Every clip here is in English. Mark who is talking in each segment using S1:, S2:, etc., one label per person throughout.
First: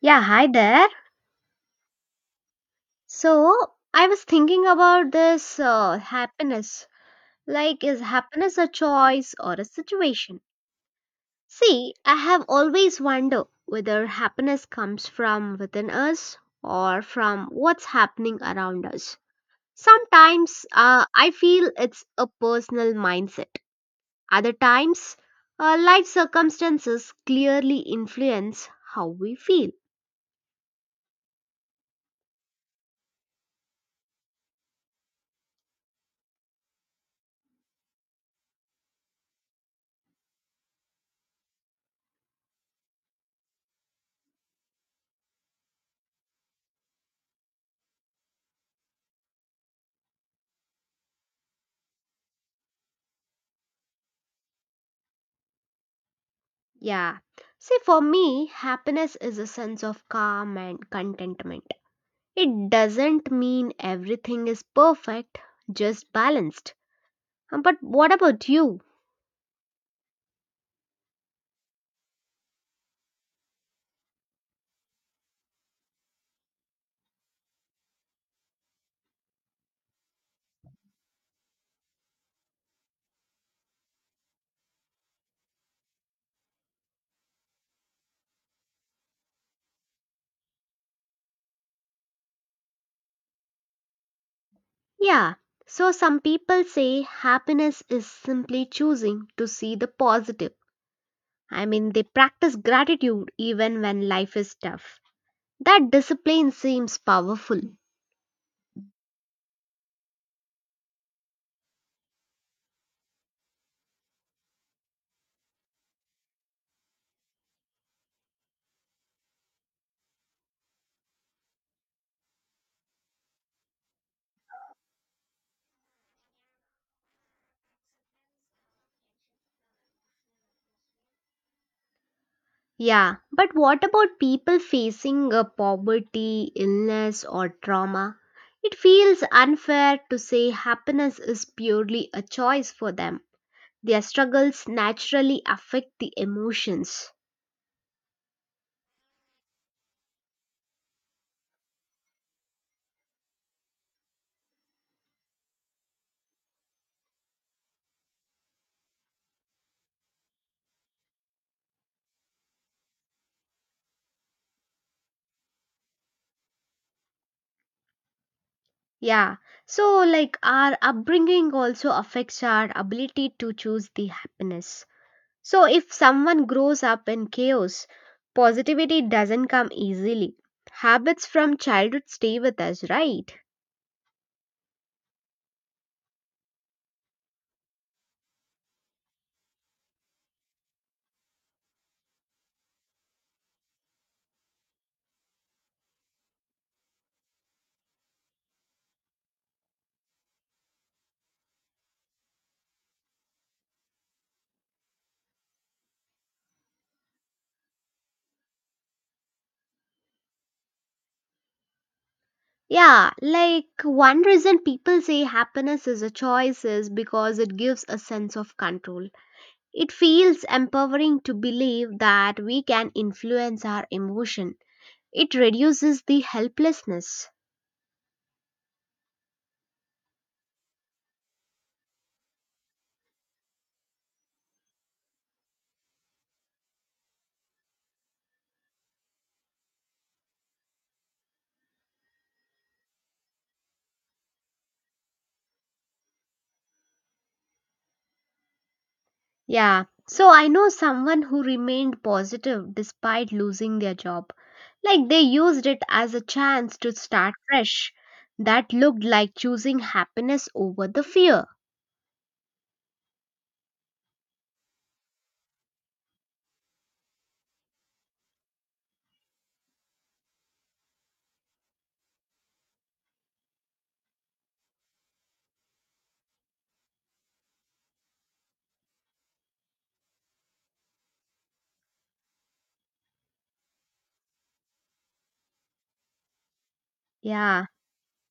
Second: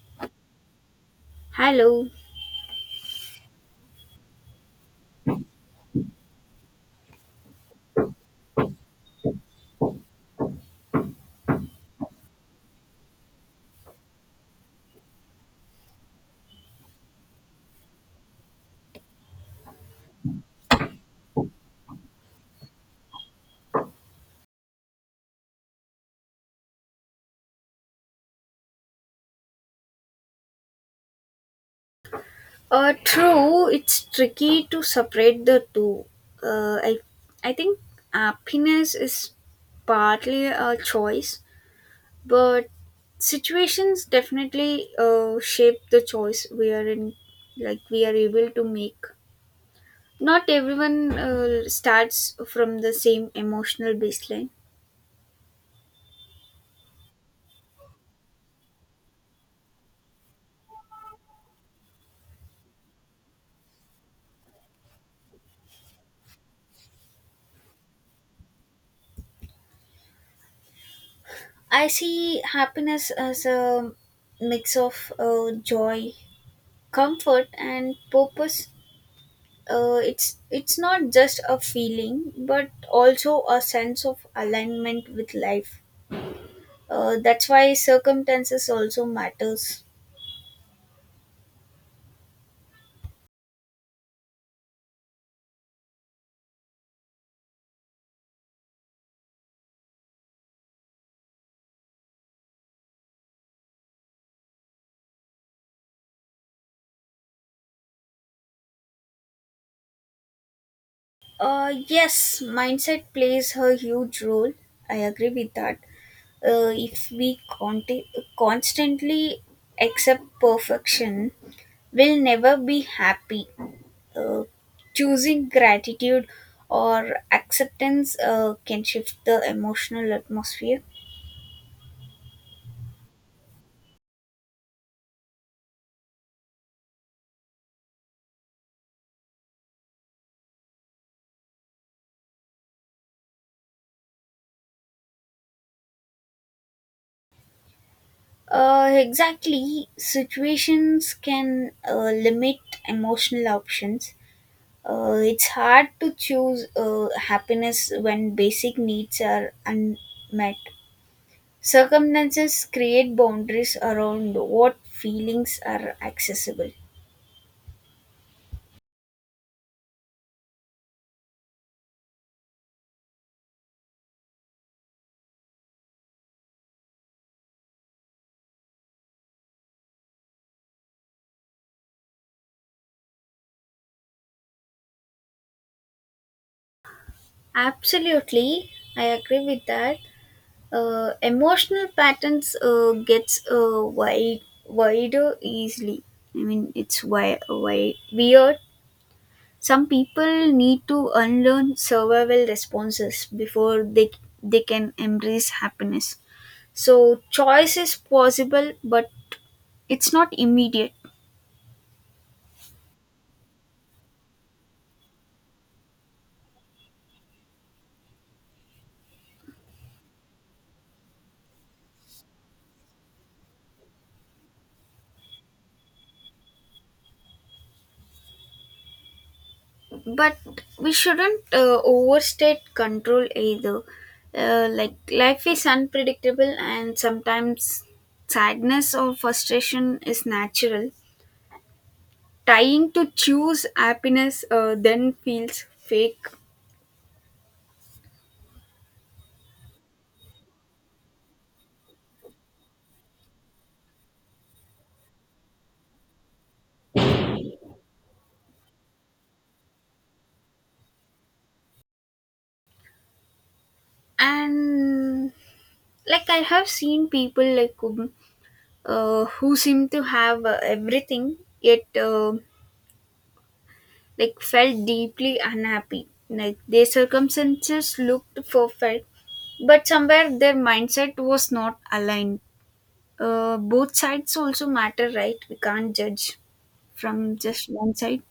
S1: Yeah, hi there.
S2: Hello.
S1: So, I was thinking about this happiness. Like, is happiness a choice or a situation? See, I have always wondered whether happiness comes from within us or from what's happening around us. Sometimes I feel it's a personal mindset. Other times, life circumstances clearly influence how we feel.
S2: True, it's tricky to separate the two. Uh, I, I think happiness is partly a choice, but situations definitely shape the choice we are in, like we are able to make. Not everyone starts from the same emotional baseline.
S1: Yeah. See, for me, happiness is a sense of calm and contentment. It doesn't mean everything is perfect, just balanced. But what about you?
S2: I see happiness as a mix of joy, comfort, and purpose. It's not just a feeling but also a sense of alignment with life. That's why circumstances also matters.
S1: Yeah. So, some people say happiness is simply choosing to see the positive. I mean, they practice gratitude even when life is tough. That discipline seems powerful.
S2: Yes, mindset plays a huge role. I agree with that. If we constantly accept perfection, we'll never be happy. uh, Choosing gratitude or acceptance can shift the emotional atmosphere.
S1: Yeah, but what about people facing poverty, illness, or trauma? It feels unfair to say happiness is purely a choice for them. Their struggles naturally affect the emotions.
S2: Exactly. Situations can limit emotional options. It's hard to choose happiness when basic needs are unmet. Circumstances create boundaries around what feelings are accessible.
S1: Yeah, so like our upbringing also affects our ability to choose the happiness. So if someone grows up in chaos, positivity doesn't come easily. Habits from childhood stay with us, right?
S2: Absolutely, I agree with that. Emotional patterns gets wider easily. I mean, it's weird. Some people need to unlearn survival responses before they can embrace happiness. So choice is possible, but it's not immediate.
S1: Yeah, like one reason people say happiness is a choice is because it gives a sense of control. It feels empowering to believe that we can influence our emotion. It reduces the helplessness.
S2: But we shouldn't overstate control either. Like life is unpredictable, and sometimes sadness or frustration is natural. Trying to choose happiness then feels fake.
S1: Yeah, so I know someone who remained positive despite losing their job. Like they used it as a chance to start fresh. That looked like choosing happiness over the fear.
S2: And like I have seen people like who seemed to have everything, yet like felt deeply unhappy, like their circumstances looked perfect but somewhere their mindset was not aligned. Both sides also matter, right? We can't judge from
S1: Yeah.
S2: just one side.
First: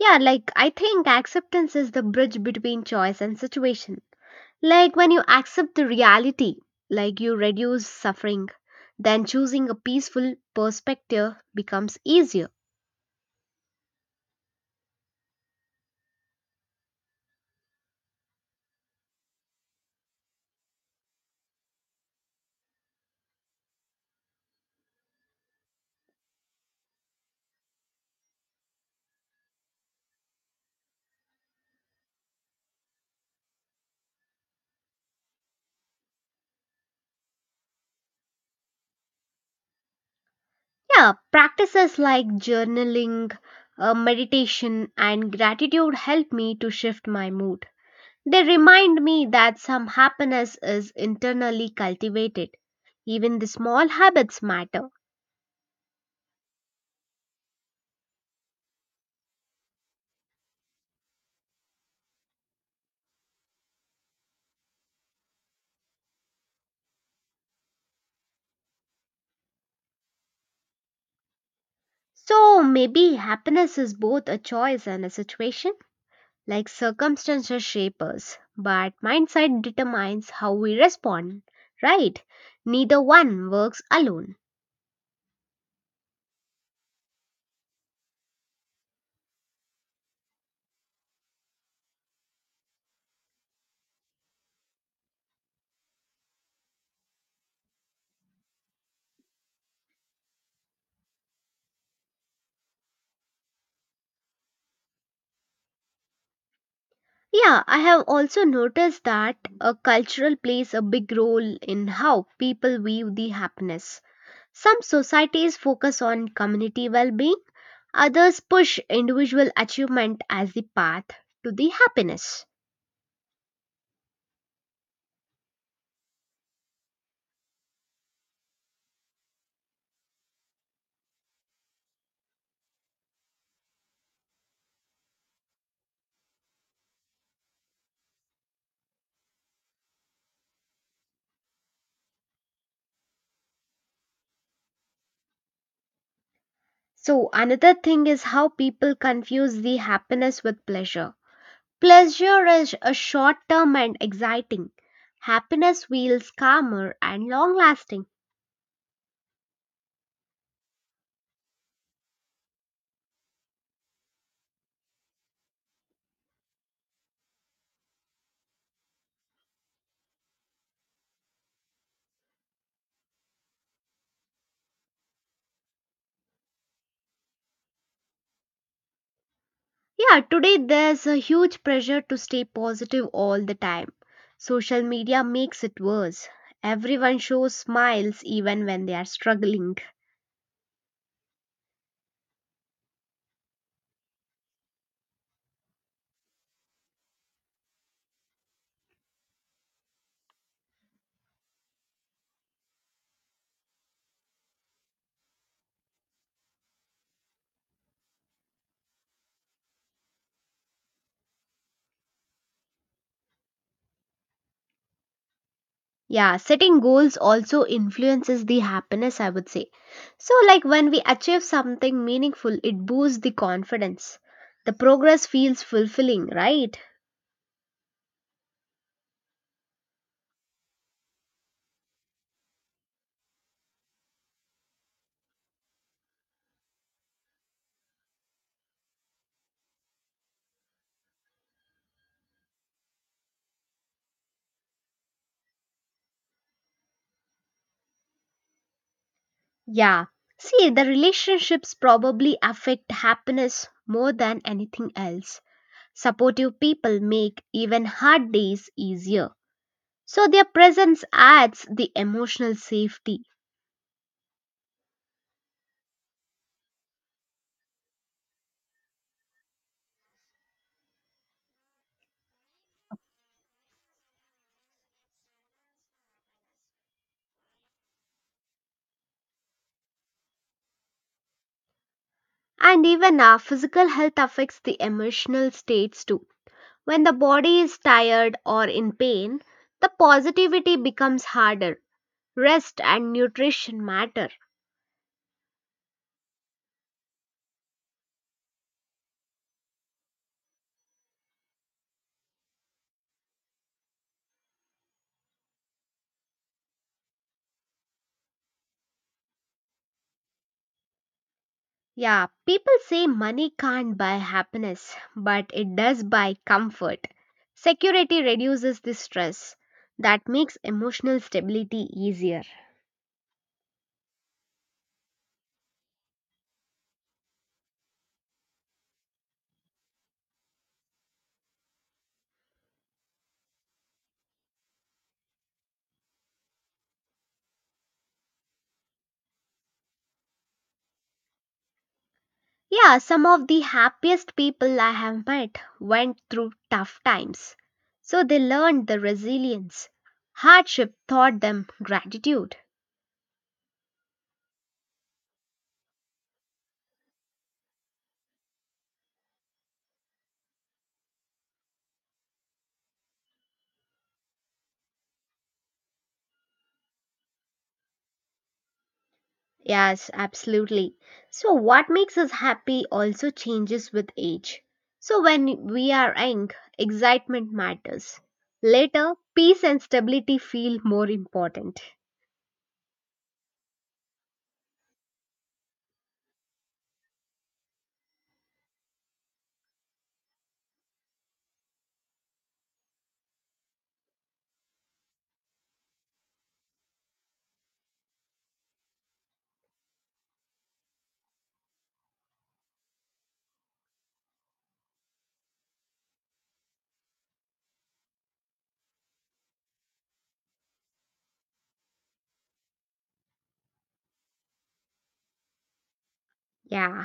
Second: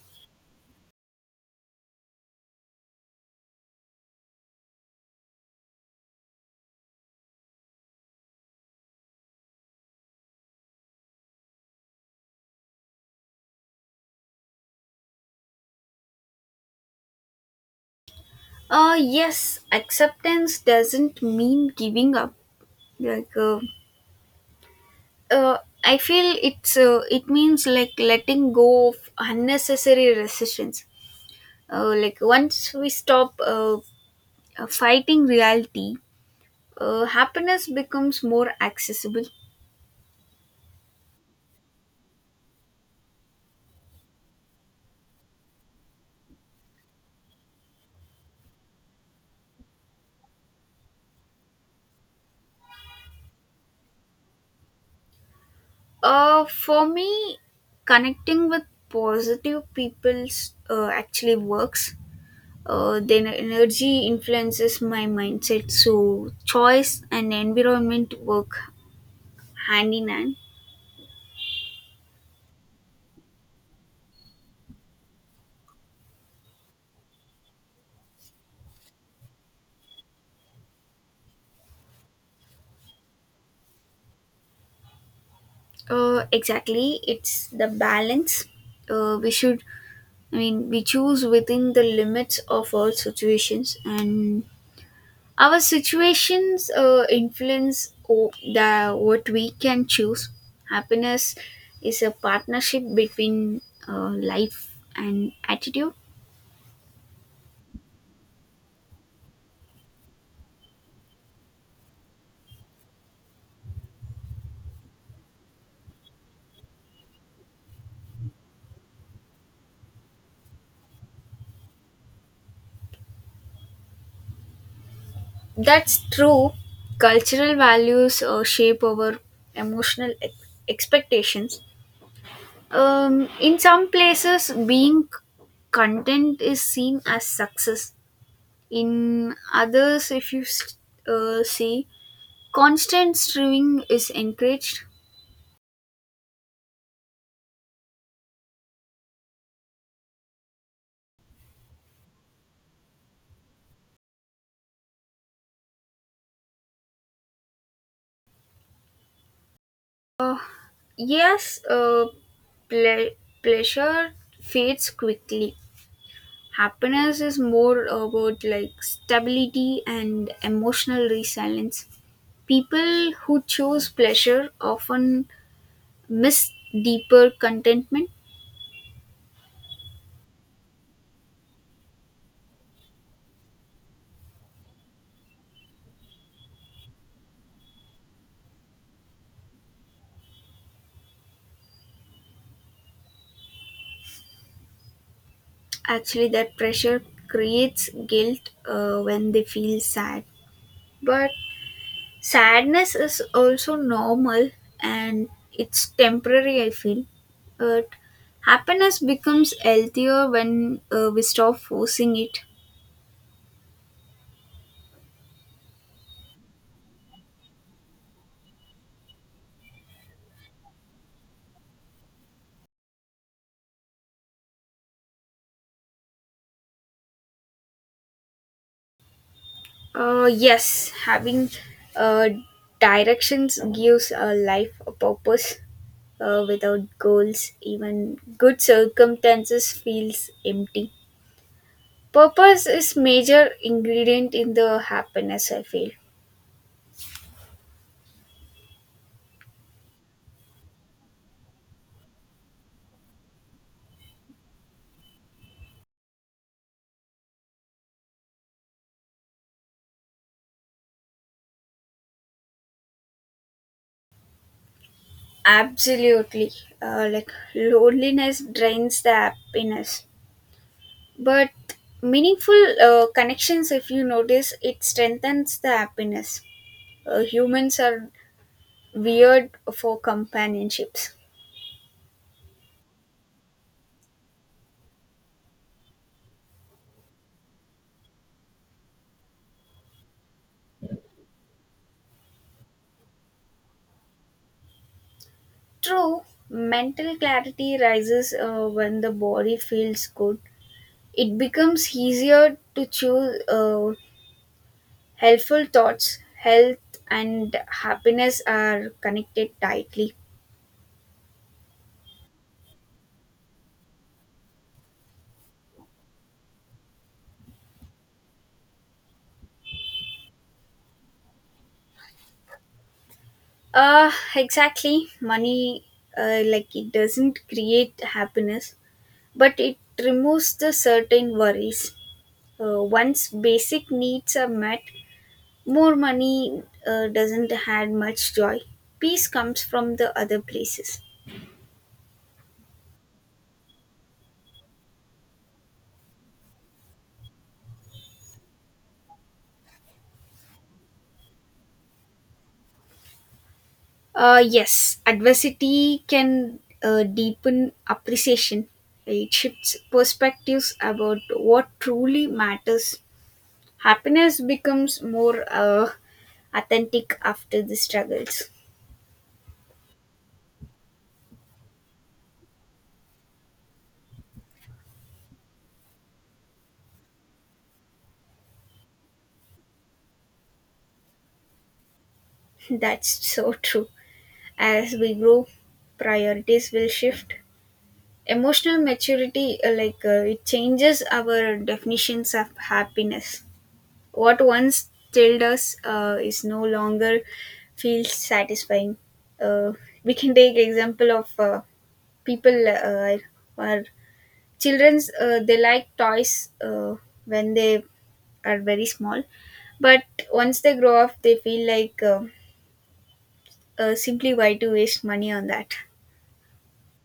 S1: Yeah, like I think acceptance is the bridge between choice and situation. Like when you accept the reality, like you reduce suffering, then choosing a peaceful perspective becomes easier.
S2: Yes, acceptance doesn't mean giving up. Like, uh, I feel it means like letting go of unnecessary resistance. Like once we stop fighting reality, happiness becomes more accessible.
S1: Yeah, practices like journaling, meditation, and gratitude help me to shift my mood. They remind me that some happiness is internally cultivated. Even the small habits matter.
S2: For me, connecting with positive people actually works. Then energy influences my mindset, so choice and environment work hand in hand.
S1: So maybe happiness is both a choice and a situation, like circumstances shape us, but mindset determines how we respond, right? Neither one works alone.
S2: Exactly, it's the balance. We should I mean we choose within the limits of our situations, and our situations influence the what we can choose. Happiness is a partnership between life and attitude.
S1: Yeah, I have also noticed that a cultural plays a big role in how people view the happiness. Some societies focus on community well-being, others push individual achievement as the path to the happiness.
S2: That's true. Cultural values shape our emotional expectations. In some places, being content is seen as success. In others, if you s- see, constant striving is encouraged.
S1: So, another thing is how people confuse the happiness with pleasure. Pleasure is a short term and exciting. Happiness feels calmer and long lasting.
S2: Yes, ple- pleasure fades quickly. Happiness is more about like stability and emotional resilience. People who choose pleasure often miss deeper contentment.
S1: Yeah, today there's a huge pressure to stay positive all the time. Social media makes it worse. Everyone shows smiles even when they are struggling.
S2: Actually, that pressure creates guilt when they feel sad. But sadness is also normal and it's temporary, I feel. But happiness becomes healthier when we stop forcing it.
S1: Yeah, setting goals also influences the happiness, I would say. So, like when we achieve something meaningful, it boosts the confidence. The progress feels fulfilling, right?
S2: Yes, having uh, directions gives our life a purpose. Without goals, even good circumstances feels empty. Purpose is major ingredient in the happiness. I feel.
S1: Yeah. See, the relationships probably affect happiness more than anything else. Supportive people make even hard days easier. So, their presence adds the emotional safety.
S2: Absolutely. Like loneliness drains the happiness. But meaningful connections, if you notice, it strengthens the happiness. Humans are weird for companionships.
S1: And even our physical health affects the emotional states too. When the body is tired or in pain, the positivity becomes harder. Rest and nutrition matter.
S2: True, mental clarity rises when the body feels good. It becomes easier to choose helpful thoughts. Health and happiness are connected tightly.
S1: Yeah, people say money can't buy happiness, but it does buy comfort. Security reduces the stress. That makes emotional stability easier.
S2: Exactly. Money, like it doesn't create happiness, but it removes the certain worries. Once basic needs are met, more money doesn't add much joy. Peace comes from the other places.
S1: Yeah, some of the happiest people I have met went through tough times. So they learned the resilience. Hardship taught them gratitude.
S2: Yes, adversity can deepen appreciation. It shifts perspectives about what truly matters. Happiness becomes more authentic after the struggles.
S1: Yes, absolutely. So, what makes us happy also changes with age. So, when we are young, excitement matters. Later, peace and stability feel more important.
S2: That's so true. As we grow, priorities will shift. Emotional maturity, it changes our definitions of happiness. What once thrilled us is no longer feels satisfying. Uh, we can take example of people or children's they like toys when they are very small, but once they grow up they feel like simply why to waste money on that.
S1: Yeah,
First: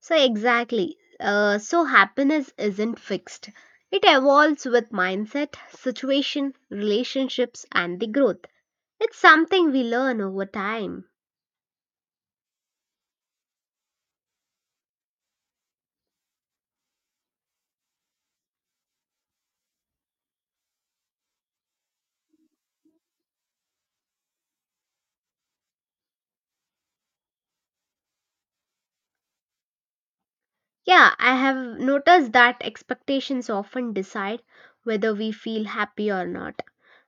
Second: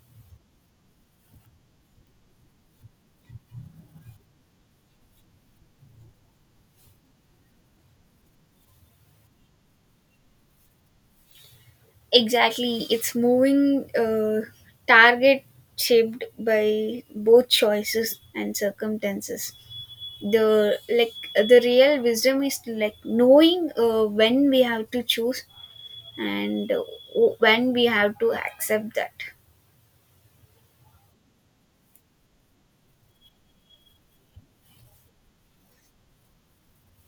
S1: so exactly. Uh, so, happiness isn't fixed, it evolves with mindset, situation, relationships, and the growth. It's something we learn over time.
S2: Exactly, it's moving target shaped by both choices and circumstances. the like the real wisdom is like knowing when we have to choose and when we have to accept that.
S1: Yeah, I have noticed that expectations often decide whether we feel happy or not.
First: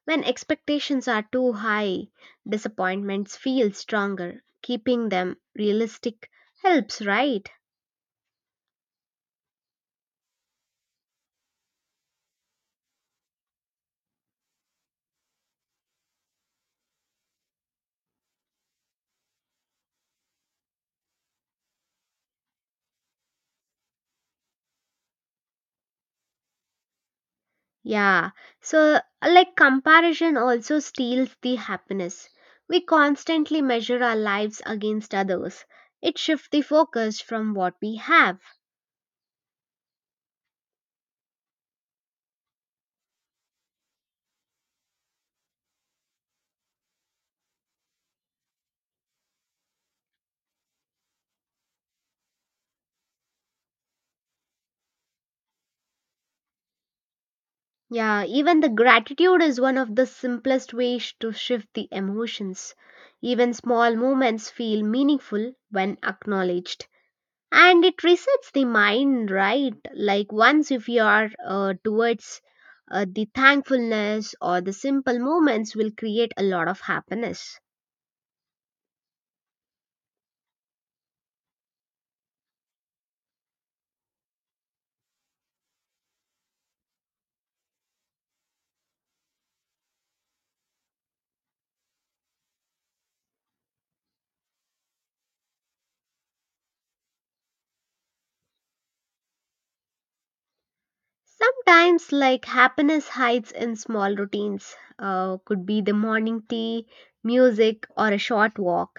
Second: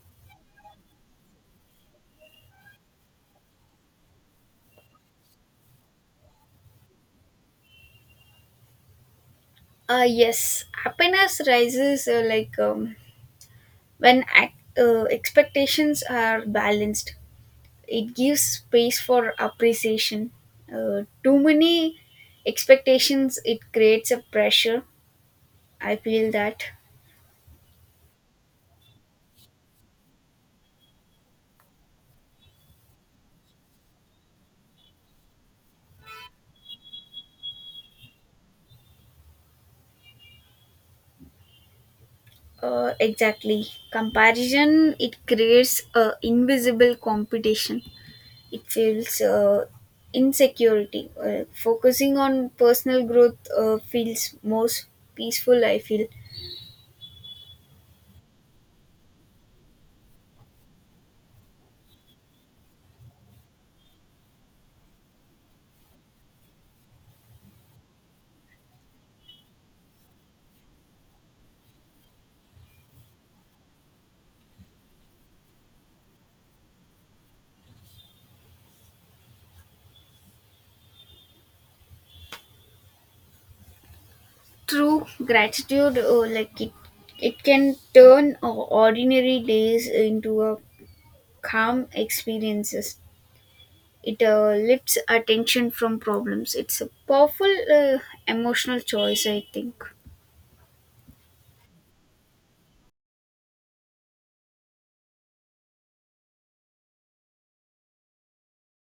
S1: When expectations are too high, disappointments feel stronger. Keeping them realistic helps, right?
S2: Yes, happiness rises when expectations are balanced. It gives space for appreciation. Too many expectations, it creates a pressure. I feel that.
S1: Yeah, so like comparison also steals the happiness. We constantly measure our lives against others. It shifts the focus from what we have.
S2: Exactly. Comparison, it creates a invisible competition. It feels insecurity. Focusing on personal growth feels most peaceful, I feel.
S1: Yeah, even the gratitude is one of the simplest ways to shift the emotions. Even small moments feel meaningful when acknowledged. And it resets the mind, right? Like once if you are towards the thankfulness or the simple moments will create a lot of happiness.
S2: True gratitude, it can turn ordinary days into a calm experiences. It lifts attention from problems. It's a powerful emotional choice, I think.
S1: Sometimes, like happiness hides in small routines, could be the morning tea, music, or a short walk.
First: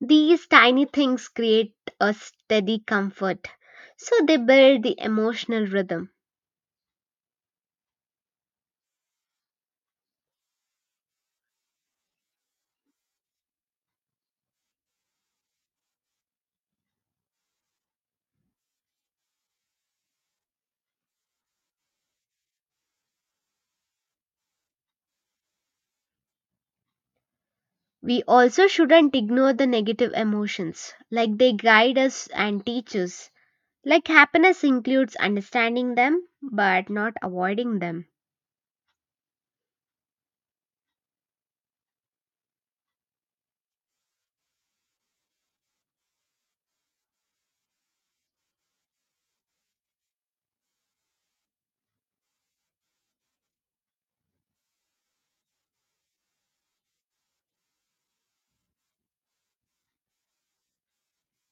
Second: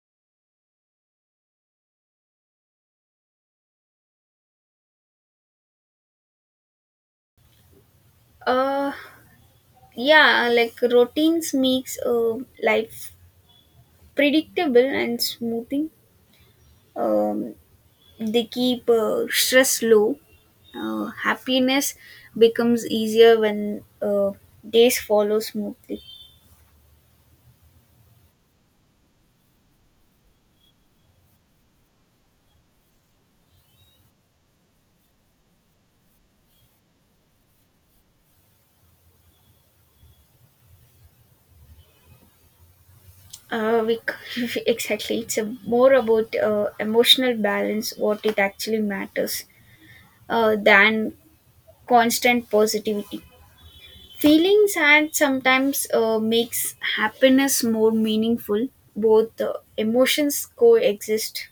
S1: These tiny things create a steady comfort, so they build the emotional rhythm.
S2: Uh, yeah, like routines makes life predictable and smoothing. Um, they keep stress low. Happiness becomes easier when days follow smoothly.
S1: We also shouldn't ignore the negative emotions, like they guide us and teach us. Like happiness includes understanding them but not avoiding them.
S2: Uh, we, exactly. It's a, more about emotional balance, what it actually matters, than constant positivity. Feelings and sometimes makes happiness more meaningful. Both emotions coexist.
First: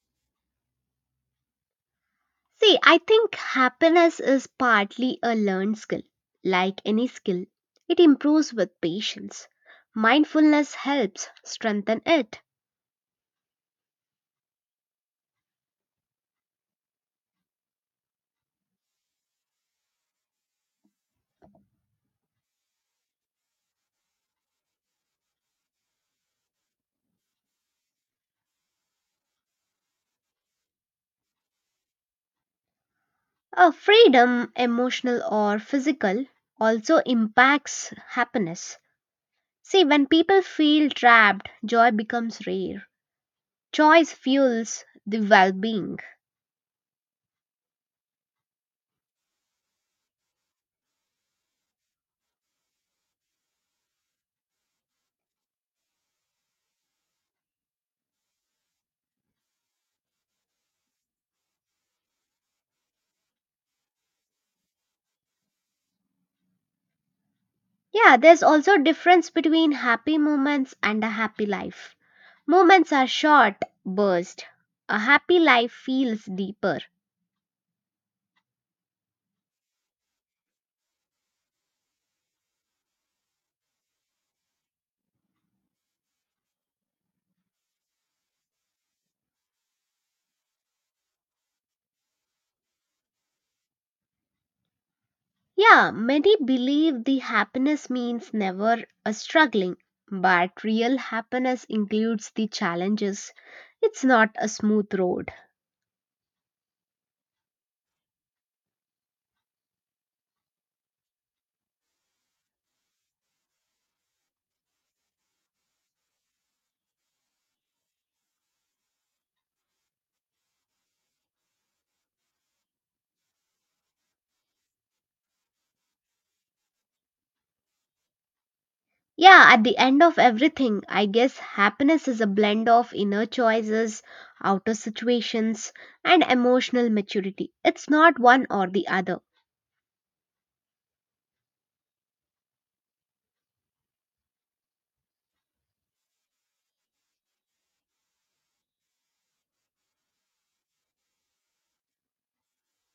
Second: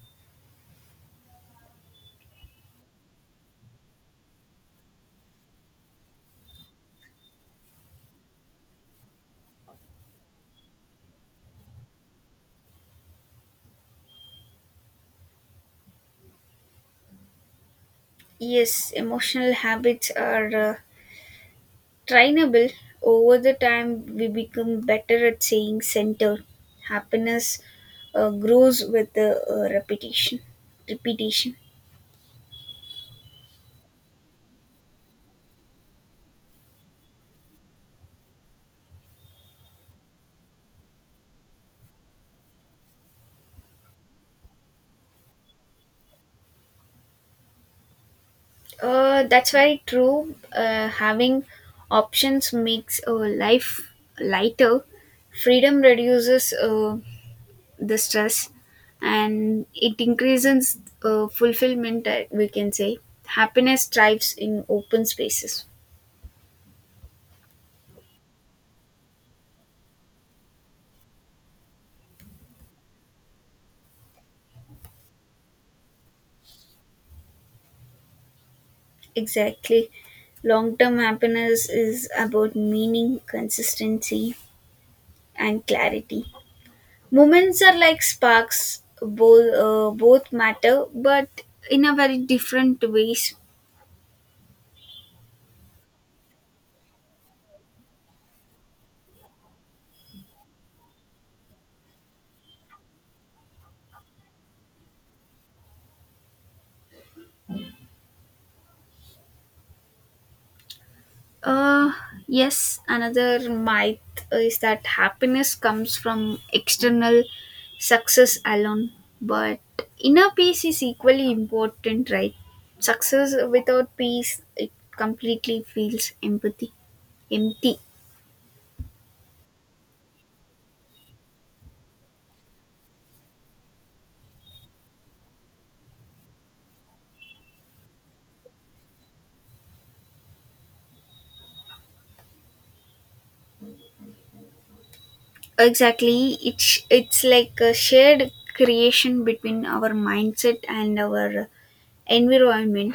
S1: See, I think happiness is partly a learned skill, like any skill. It improves with patience. Mindfulness helps strengthen it.
S2: Yes, emotional habits are trainable. Over the time, we become better at saying centered. Happiness grows with the repetition. Repetition.
S1: Freedom, emotional or physical, also impacts happiness. See, when people feel trapped, joy becomes rare. Choice fuels the well being.
S2: That's very true. Having options makes life lighter. Freedom reduces the stress and it increases fulfillment, we can say. Happiness thrives in open spaces.
S1: Yeah, there's also a difference between happy moments and a happy life. Moments are short, burst. A happy life feels deeper.
S2: Exactly. Long term happiness is about meaning, consistency, and clarity. Moments are like sparks, both matter, but in a very different ways.
S1: Yeah, many believe the happiness means never a struggling, but real happiness includes the challenges. It's not a smooth road.
S2: Uh, yes, another myth is that happiness comes from external success alone, but inner peace is equally important, right? Success without peace, it completely feels empty.
S1: Yeah, at the end of everything, I guess happiness is a blend of inner choices, outer situations, and emotional maturity. It's not one or the other.
S2: Exactly, it's like a shared creation between our mindset and our environment.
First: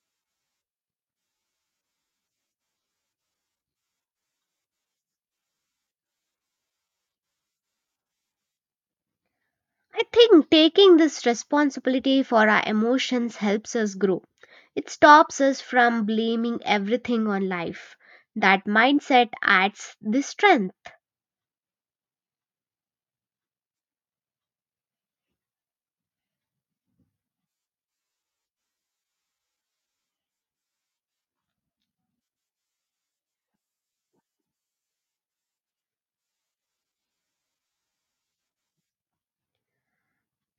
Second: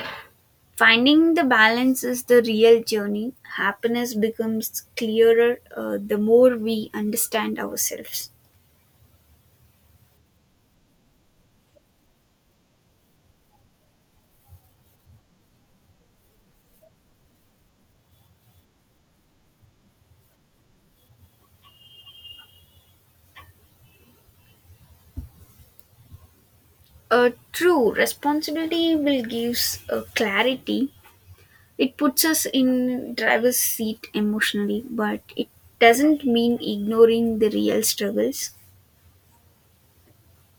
S2: Finding the balance is the real journey. Happiness becomes clearer the more we understand ourselves.
S1: I think taking this responsibility for our emotions helps us grow. It stops us from blaming everything on life. That mindset adds the strength.
S2: True, responsibility will gives clarity. It puts us in driver's seat emotionally, but it doesn't mean ignoring the real struggles.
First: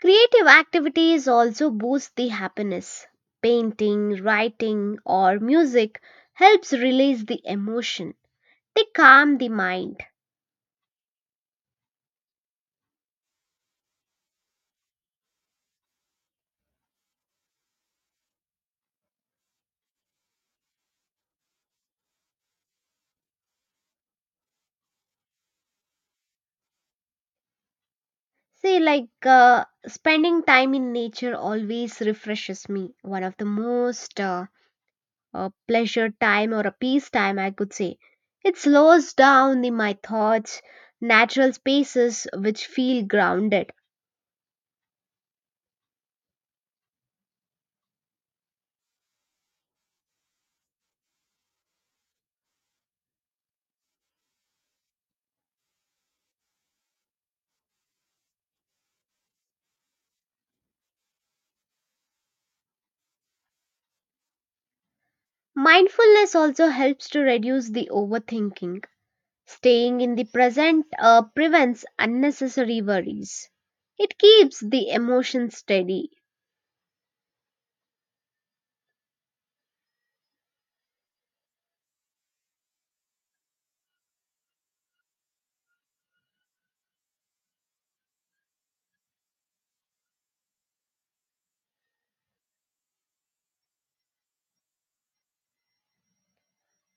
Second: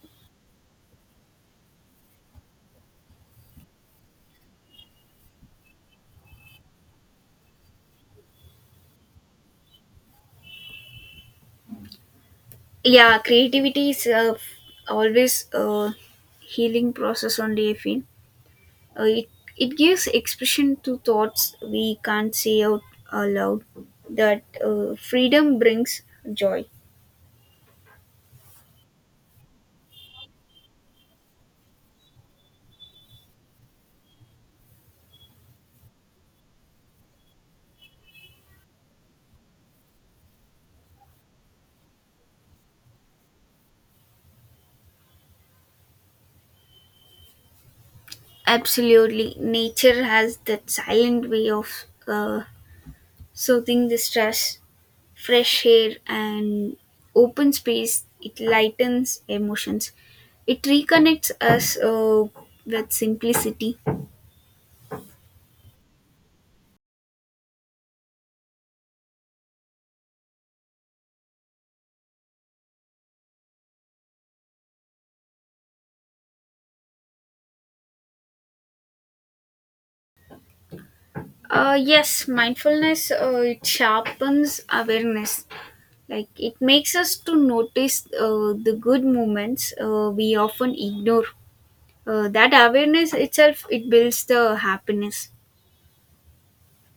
S1: Creative activities also boost the happiness. Painting, writing, or music helps release the emotion. They calm the mind.
S2: Yeah, creativity is always a healing process only. I feel. Uh, it, it gives expression to thoughts we can't say out aloud. That freedom brings joy.
S1: Say, like spending time in nature always refreshes me. One of the most a pleasure time or a peace time, I could say. It slows down the, my thoughts, natural spaces which feel grounded.
S2: Absolutely. Nature has that silent way of soothing the stress. Fresh air and open space, it lightens emotions. It reconnects us with simplicity.
S1: Mindfulness also helps to reduce the overthinking. Staying in the present prevents unnecessary worries. It keeps the emotions steady.
S2: Yes, mindfulness it sharpens awareness. Like it makes us to notice the good moments we often ignore. That awareness itself it builds the happiness.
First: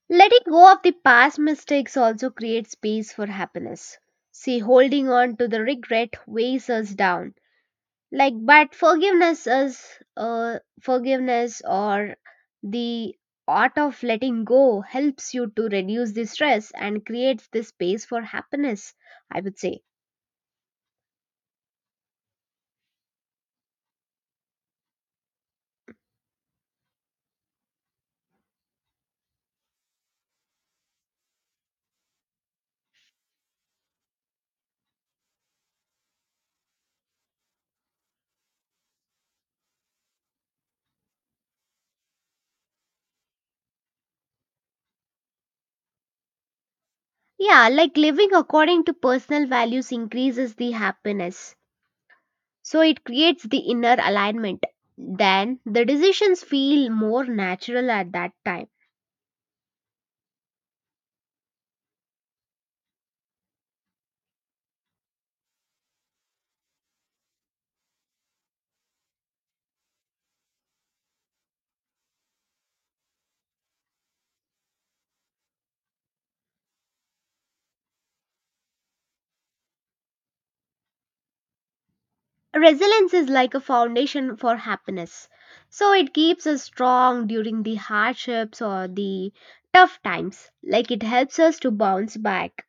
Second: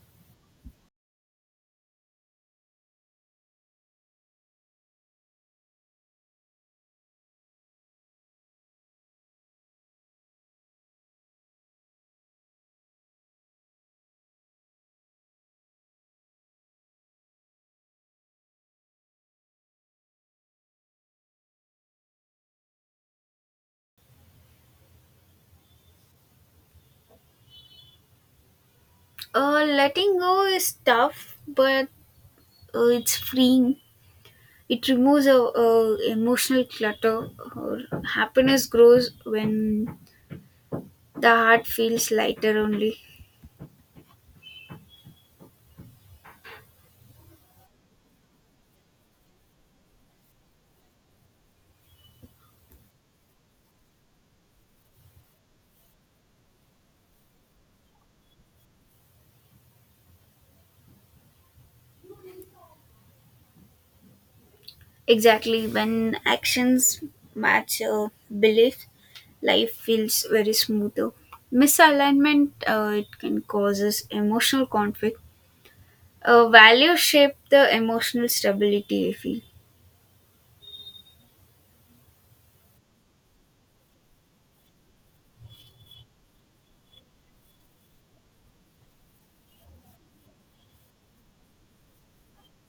S1: Letting go of the past mistakes also creates space for happiness. See, holding on to the regret weighs us down. Like but forgiveness or the art of letting go helps you to reduce the stress and creates the space for happiness, I would say.
S2: Letting go is tough, but it's freeing. It removes a emotional clutter. Happiness grows when the heart feels lighter only.
S1: Yeah, like living according to personal values increases the happiness, so it creates the inner alignment, then the decisions feel more natural at that time.
S2: Exactly, when actions match belief, life feels very smoother. Misalignment it can causes emotional conflict. Values shape the emotional stability. I feel.
S1: Resilience is like a foundation for happiness. So it keeps us strong during the hardships or the tough times. Like it helps us to bounce back.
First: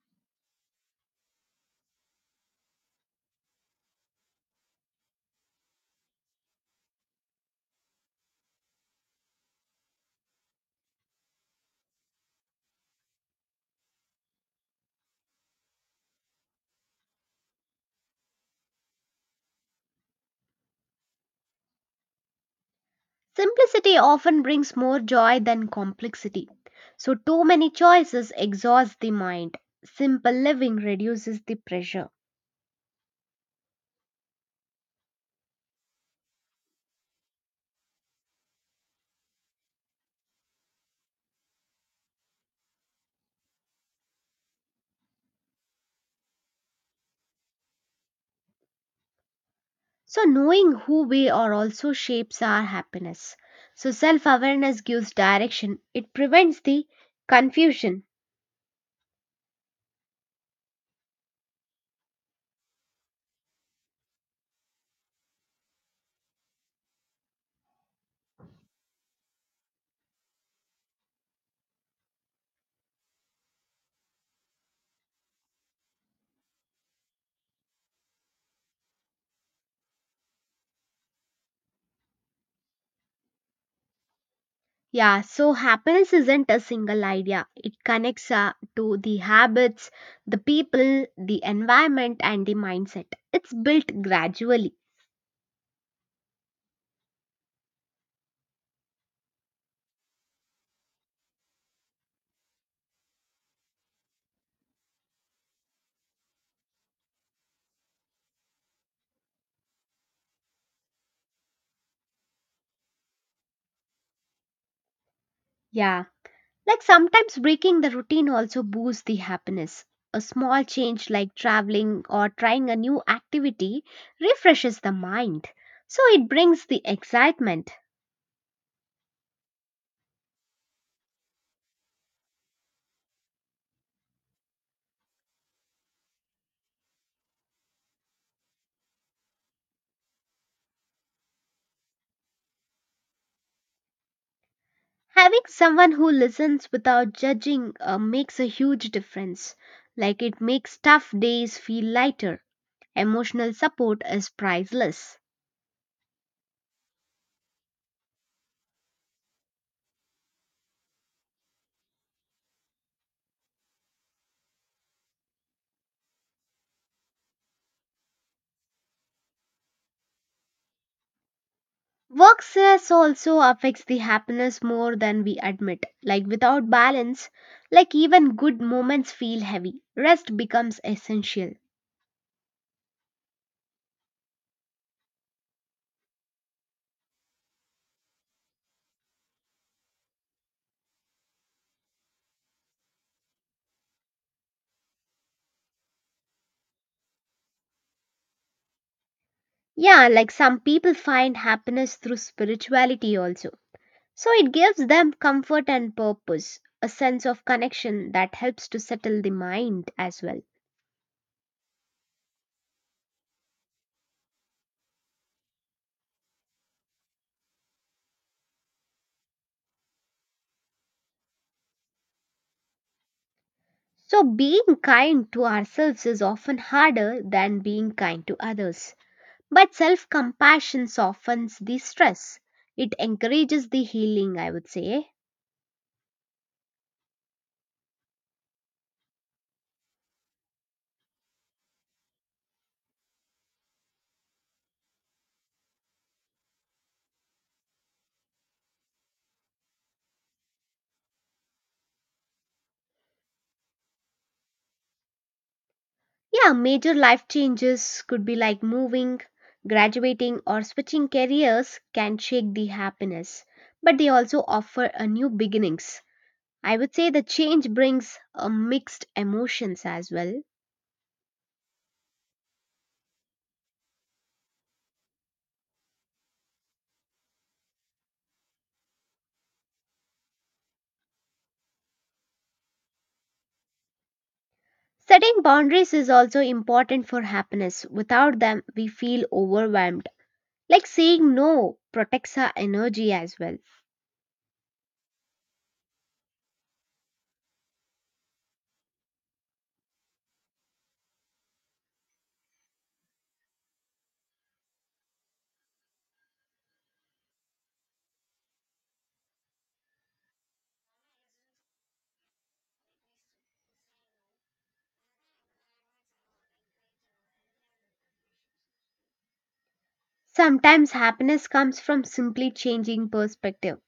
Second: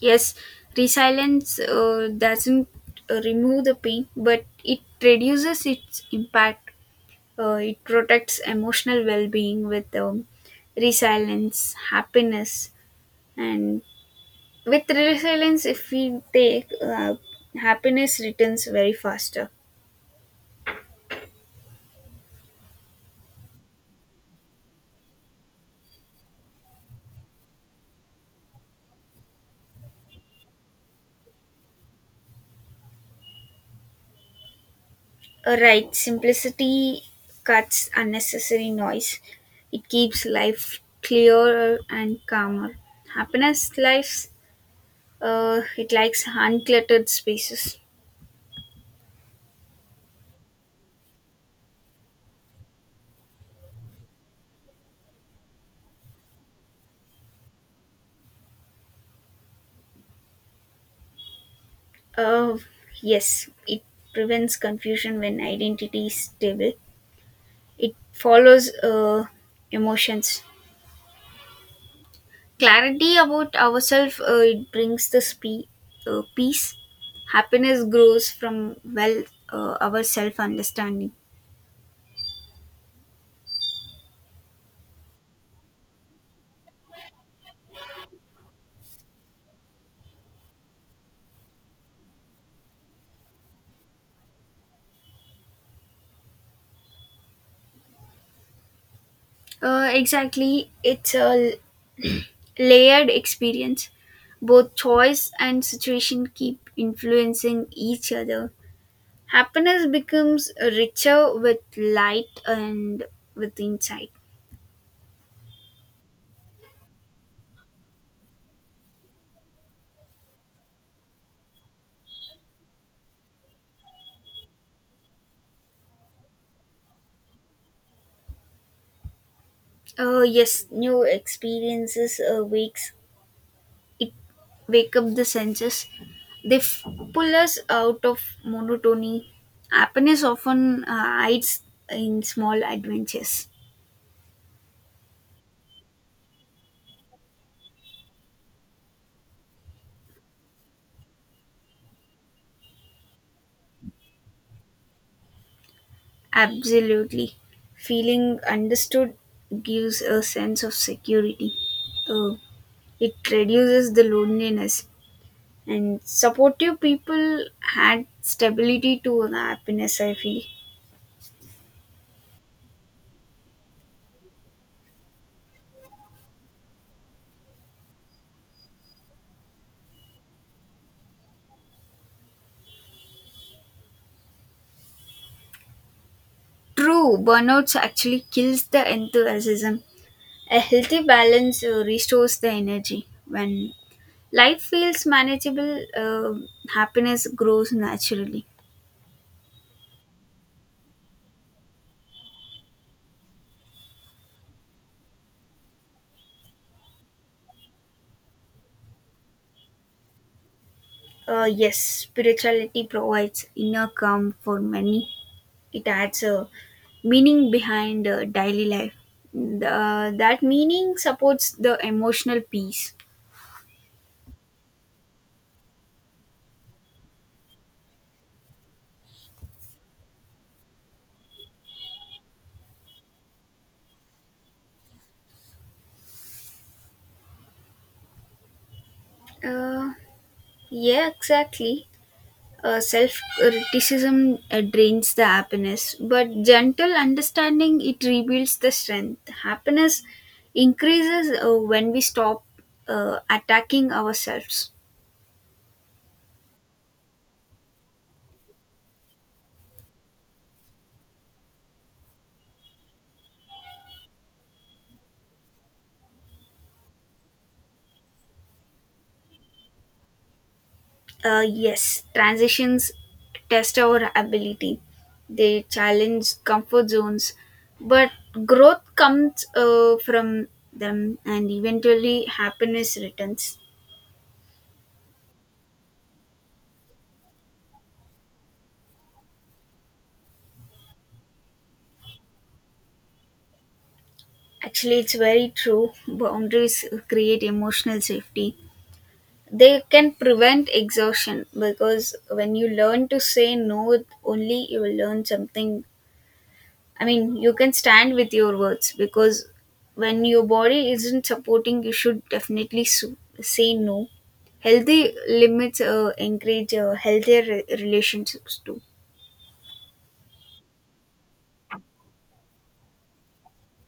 S2: Yes, resilience doesn't remove the pain, but it reduces its impact. It protects emotional well-being with resilience, happiness, and with resilience if we take happiness returns very faster.
S1: Simplicity often brings more joy than complexity. So too many choices exhaust the mind. Simple living reduces the pressure.
S2: Right, simplicity cuts unnecessary noise. It keeps life clearer and calmer. Happiness lives, it likes uncluttered spaces.
S1: So knowing who we are also shapes our happiness. So self awareness gives direction. It prevents the confusion.
S2: uh, yes, it prevents confusion when identity is stable. It follows emotions. Clarity about ourselves it brings peace. Happiness grows from well our self understanding.
S1: Yeah, so happiness isn't a single idea. It connects to the habits, the people, the environment, and the mindset. It's built gradually.
S2: Exactly, it's a layered experience. Both choice and situation keep influencing each other. Happiness becomes richer with light and with insight.
S1: Yeah, like sometimes breaking the routine also boosts the happiness. A small change like traveling or trying a new activity refreshes the mind. So it brings the excitement.
S2: Yes, new experiences awakes it, wake up the senses. They pull us out of monotony. Happiness often hides in small adventures.
S1: Having someone who listens without judging makes a huge difference. Like it makes tough days feel lighter. Emotional support is priceless.
S2: Absolutely. Feeling understood gives a sense of security. uh, it reduces the loneliness, and supportive people add stability to happiness, I feel.
S1: Work stress also affects the happiness more than we admit. Like without balance, like even good moments feel heavy. Rest becomes essential.
S2: True, burnout actually kills the enthusiasm. A healthy balance restores the energy. When life feels manageable, happiness grows naturally.
S1: Yeah, like some people find happiness through spirituality also. So it gives them comfort and purpose, a sense of connection that helps to settle the mind as well.
S2: Yes, spirituality provides inner calm for many. It adds a meaning behind daily life. Mm, that meaning supports the emotional peace.
S1: So being kind to ourselves is often harder than being kind to others. But self compassion softens the stress. It encourages the healing, I would say.
S2: Uh, yeah, exactly. Self criticism drains the happiness, but gentle understanding it rebuilds the strength. Happiness increases when we stop attacking ourselves.
S1: Yeah, major life changes could be like moving, graduating, or switching careers can shake the happiness, but they also offer a new beginnings. I would say the change brings a mixed emotions as well.
S2: Yes, transitions test our ability, they challenge comfort zones, but growth comes from them and eventually happiness returns.
S1: Setting boundaries is also important for happiness. Without them, we feel overwhelmed. Like saying no protects our energy as well.
S2: Actually, it's very true. Boundaries create emotional safety. They can prevent exhaustion because when you learn to say no only you will learn something. I mean you can stand with your words because when your body isn't supporting you should definitely say no. Healthy limits encourage healthier relationships too.
S1: Sometimes happiness comes from simply changing perspective.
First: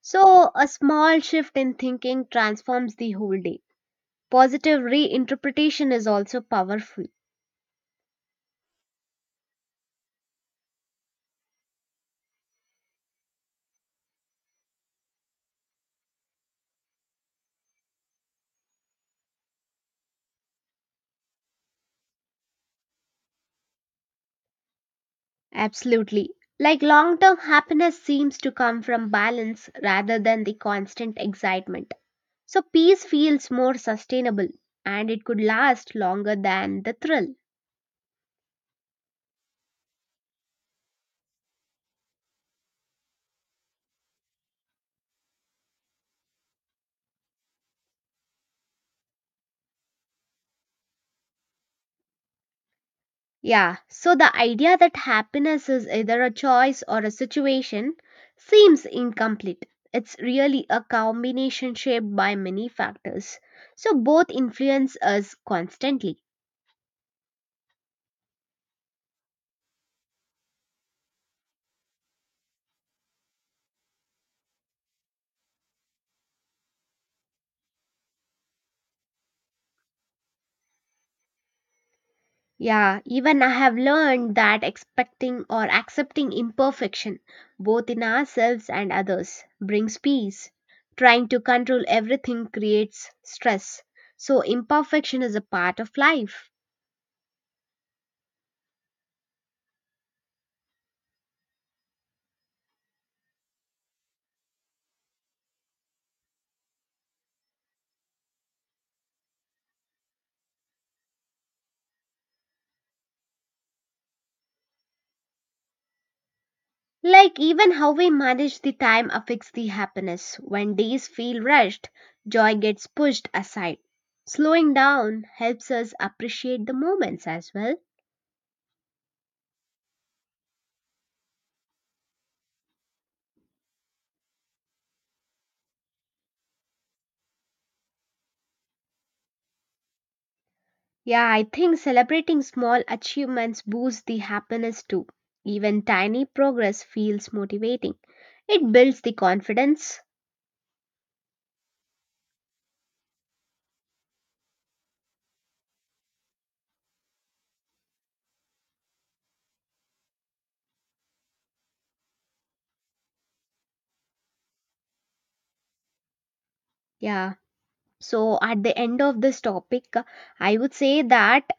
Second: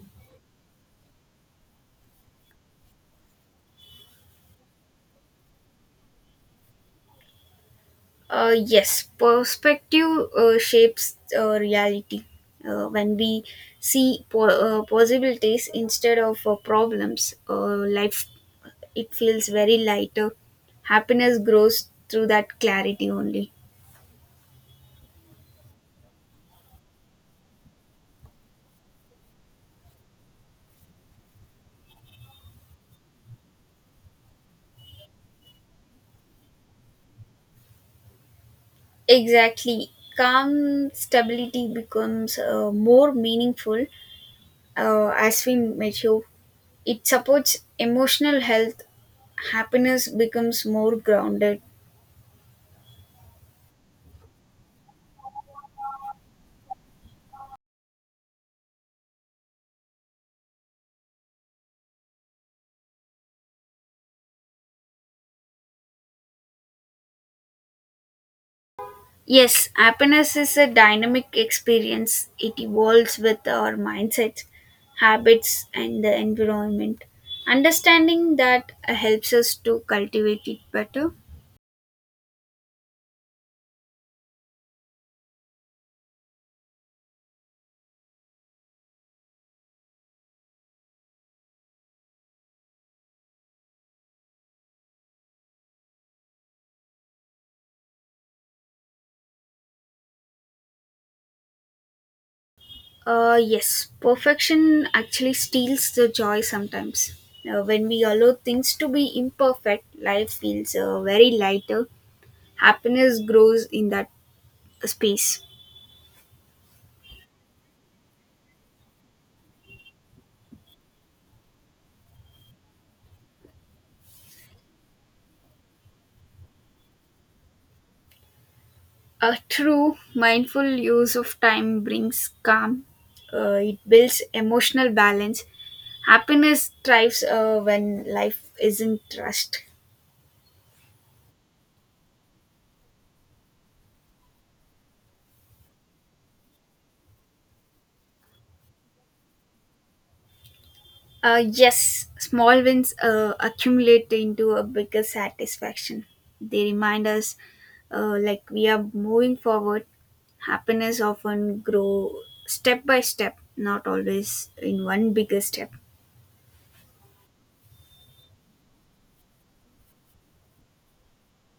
S1: So, a small shift in thinking transforms the whole day. Positive reinterpretation is also powerful.
S2: Yes, perspective shapes reality. When we see possibilities instead of problems, life it feels very lighter. Happiness grows through that clarity only.
S1: Absolutely. Like long term happiness seems to come from balance rather than the constant excitement. So, peace feels more sustainable and it could last longer than the thrill.
S2: Exactly, calm stability becomes more meaningful as we mature. It supports emotional health. Happiness becomes more grounded.
S1: Yeah, so the idea that happiness is either a choice or a situation seems incomplete. It's really a combination shaped by many factors. So both influence us constantly.
S2: Yes, happiness is a dynamic experience. It evolves with our mindsets, habits, and the environment. Understanding that helps us to cultivate it better.
S1: Yeah, even I have learned that expecting or accepting imperfection, both in ourselves and others, brings peace. Trying to control everything creates stress. So imperfection is a part of life.
S2: Yes, perfection actually steals the joy sometimes. When we allow things to be imperfect, life feels very lighter. Happiness grows in that space.
S1: Like even how we manage the time affects the happiness. When days feel rushed, joy gets pushed aside. Slowing down helps us appreciate the moments as well.
S2: A true mindful use of time brings calm. It builds emotional balance. Happiness thrives when life is in trust.
S1: Yeah, I think celebrating small achievements boosts the happiness too. Even tiny progress feels motivating. It builds the confidence.
S2: Yes, small wins accumulate into a bigger satisfaction. They remind us like we are moving forward. Happiness often grow step by step, not always in one bigger step.
S1: Yeah. So at the end of this topic, I would say that.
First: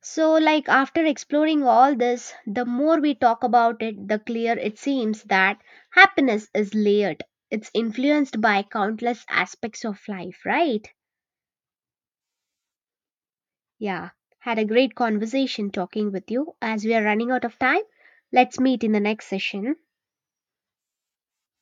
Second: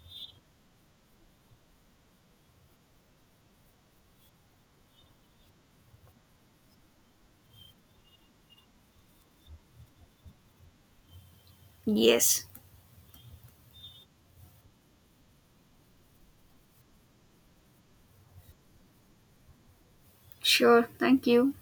S1: So, like after exploring all this, the more we talk about it, the clearer it seems that happiness is layered. It's influenced by countless aspects of life, right?
S2: Yes,
S1: Yeah. Had a great conversation talking with you. As we are running out of time, let's meet in the next session.
S2: sure. Thank you.